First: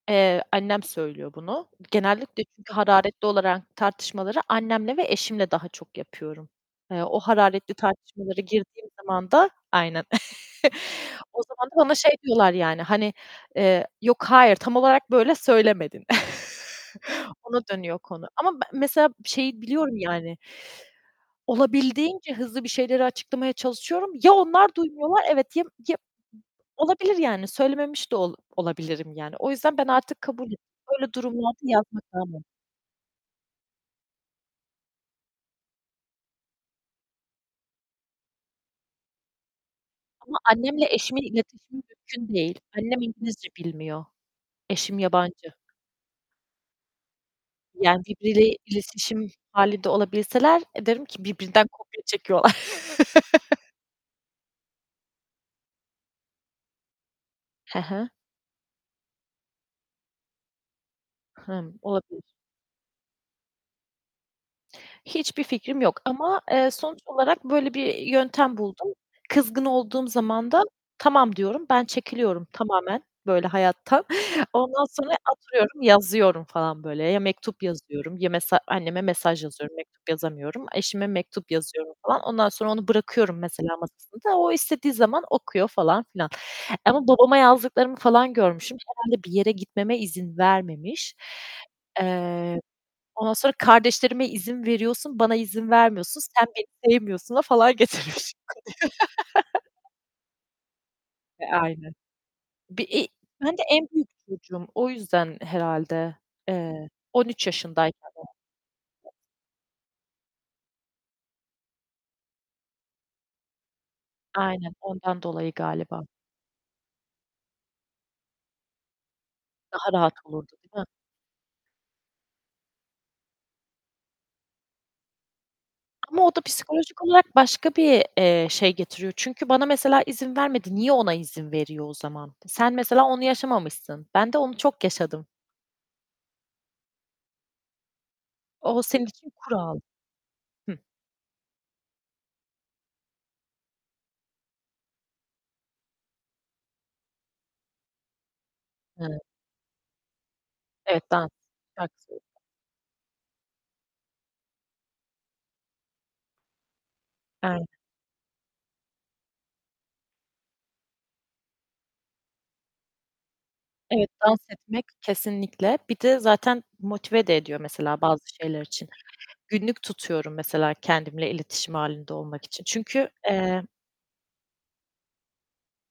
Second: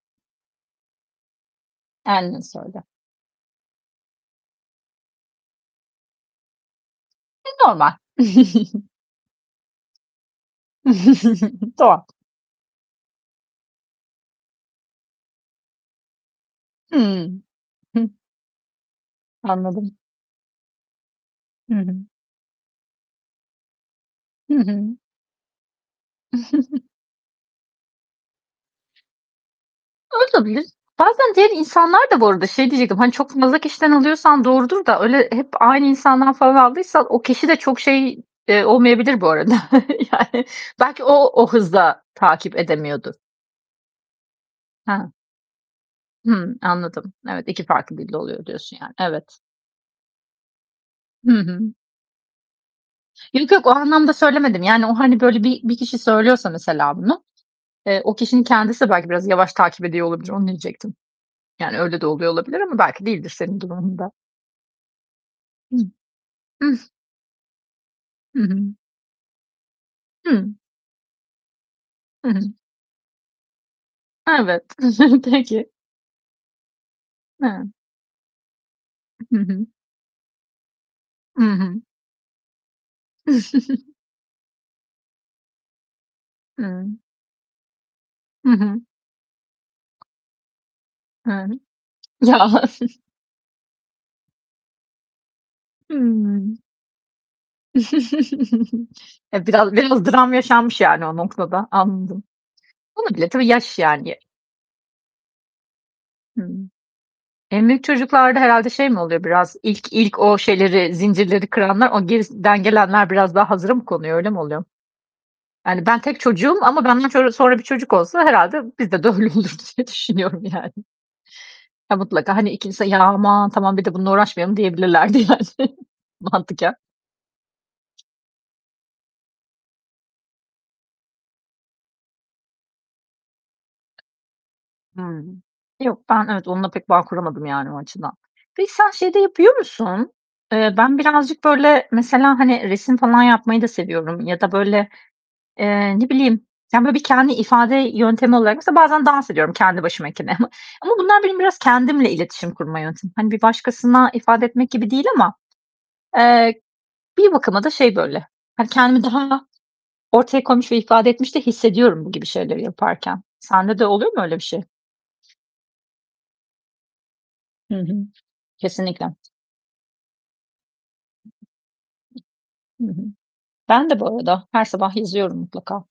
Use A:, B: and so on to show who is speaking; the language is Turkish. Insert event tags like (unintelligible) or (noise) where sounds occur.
A: Eee, annem söylüyor bunu.
B: Kendin
A: Genellikle çünkü
B: söyle.
A: hararetli olarak tartışmaları, annemle ve eşimle daha çok yapıyorum. Eee, o
B: E,
A: hararetli
B: normal.
A: tartışmalara girdiğim
B: (chuckles)
A: zaman da, aynen, (chuckles) o
B: (chuckles)
A: zaman da bana şey
B: (unintelligible)
A: diyorlar yani, hani, eee, "Yok hayır, tam olarak böyle söylemedin." (chuckles)
B: Hıı,
A: Ona dönüyor
B: hı.
A: konu ama be mesela şeyi
B: Anladım.
A: biliyorum yani
B: Hı hı.
A: olabildiğince hızlı bir şeyleri açıklamaya çalışıyorum. Ya
B: Hı
A: onlar
B: hı.
A: duymuyorlar, evet ya ya
B: (giggles)
A: olabilir yani söylememiş de ol olabilirim yani. O yüzden ben artık kabul et
B: Oladabilir.
A: Böyle
B: Bazen diğer
A: durumlarda
B: insanlar
A: yazmak.
B: da bu
A: Aynen.
B: arada şey diyecektim, hani çok (unintelligible) kişiden alıyorsan doğrudur da öyle hep aynı insandan falan aldıysan o kişi de çok şey, eee, olmayabilir bu arada (chuckles)
A: Ama
B: yani
A: annemle
B: belki o,
A: eşimin
B: o
A: iletişimi
B: hızla
A: mümkün
B: takip
A: değil. Annem
B: edemiyordur.
A: İngilizce bilmiyor. Eşim
B: He.
A: yabancı.
B: Hımm, anladım. Evet, 2 farklı
A: Yani
B: dilde oluyor
A: birbiriyle
B: diyorsun yani.
A: iletişim
B: Evet.
A: hâlinde olabilseler, eee, derim ki
B: Hı
A: birbirinden
B: hı.
A: kopya çekiyorlar.
B: Yok yok, o
A: (chuckles)
B: anlamda söylemedim yani, o hani böyle bir, bir kişi söylüyorsa mesela bunu,
A: Hı
B: eee,
A: hı.
B: o kişinin kendisi de belki biraz yavaş takip ediyor olabilir. Onu diyecektim.
A: Hımm,
B: Yani öyle de
A: olabilir.
B: oluyor olabilir ama belki değildir senin durumunda.
A: Hiçbir
B: Hı.
A: fikrim yok ama, eee,
B: Hıh.
A: sonuç olarak böyle bir
B: Hı
A: yöntem
B: hı.
A: buldum. Kızgın olduğum
B: Hı.
A: zaman da tamam diyorum, ben
B: Hı
A: çekiliyorum
B: hı.
A: tamamen böyle hayattan.
B: Evet,
A: Ondan sonra
B: (chuckles) peki.
A: oturuyorum, yazıyorum falan böyle, ya mektup
B: E
A: yazıyorum, ya mesela anneme
B: Hı
A: mesaj
B: hı.
A: yazıyorum, mektup yazamıyorum, eşime
B: Hı
A: mektup
B: hı.
A: yazıyorum falan. Ondan sonra onu bırakıyorum mesela
B: (chuckles)
A: masasında, o istediği zaman okuyor falan filan
B: Hı.
A: ama babama yazdıklarımı falan
B: Hı
A: görmüşüm,
B: hı.
A: herhâlde bir yere gitmeme izin vermemiş.
B: E Ya
A: Eee,
B: (chuckles)
A: ondan sonra kardeşlerime izin veriyorsun, bana izin vermiyorsun, sen
B: Hımm.
A: beni sevmiyorsun'a falan getirmişim.
B: (chuckles) Ya biraz,
A: (chuckles)
B: biraz dram yaşanmış yani o
A: E,
B: noktada.
A: aynen.
B: Anladım.
A: Bir, iii
B: Olabilir, tabii
A: Ben de
B: yaş
A: en büyük
B: yani.
A: çocuğum o yüzden herhâlde.
B: Hı.
A: Eee, 13
B: En büyük
A: yaşındayken.
B: çocuklarda herhâlde şey mi
A: (unintelligible)
B: oluyor biraz, ilk ilk o şeyleri, zincirleri kıranlar o gerisinden gelenler biraz daha hazıra mı konuyor, öyle mi oluyor?
A: Aynen, ondan dolayı
B: Yani ben
A: galiba.
B: tek çocuğum ama benden sonra bir çocuk olsa herhâlde bizde de öyle olur diye
A: Daha rahat
B: düşünüyorum
A: olurdu,
B: yani.
A: değil mi?
B: Ya mutlaka hani ikincisinde, ya aman tamam bir de bununla uğraşmayalım diyebilirlerdi yani
A: Ama o da
B: mantıken.
A: psikolojik olarak başka bir, eee, şey getiriyor. Çünkü bana mesela izin vermedi, niye ona izin veriyor o zaman? Sen mesela onu yaşamamışsın. Ben de onu çok yaşadım.
B: Hımm, yok, ben evet onunla pek bağ kuramadım yani o açıdan. Peki,
A: O,
B: sen
A: senin
B: şey de
A: için
B: yapıyor
A: kural.
B: musun? Eee,
A: Hıh.
B: ben birazcık böyle mesela, hani resim falan yapmayı da seviyorum ya da böyle, eee, ne bileyim, yani böyle bir kendi ifade yöntemi olarak, mesela bazen
A: Hıı.
B: dans ediyorum kendi başımayken ama
A: Evet,
B: bunlar
A: dans.
B: benim biraz
A: Şarkı
B: kendimle
A: (unintelligible)
B: iletişim kurma yöntemi. Hani bir başkasına ifade etmek gibi değil ama, eee, bir bakıma da
A: (unintelligible)
B: şey böyle, hani kendimi daha ortaya koymuş ve ifade etmiş de hissediyorum, bu gibi şeyleri yaparken. Sende de
A: Evet,
B: oluyor mu öyle
A: dans
B: bir şey?
A: etmek kesinlikle, bir de zaten motive de ediyor
B: Hı
A: mesela
B: hı.
A: bazı şeyler için.
B: Kesinlikle.
A: Günlük tutuyorum mesela kendimle iletişim halinde olmak için
B: Hı hı.
A: çünkü, eee
B: Ben de, bu arada, her sabah yazıyorum mutlaka.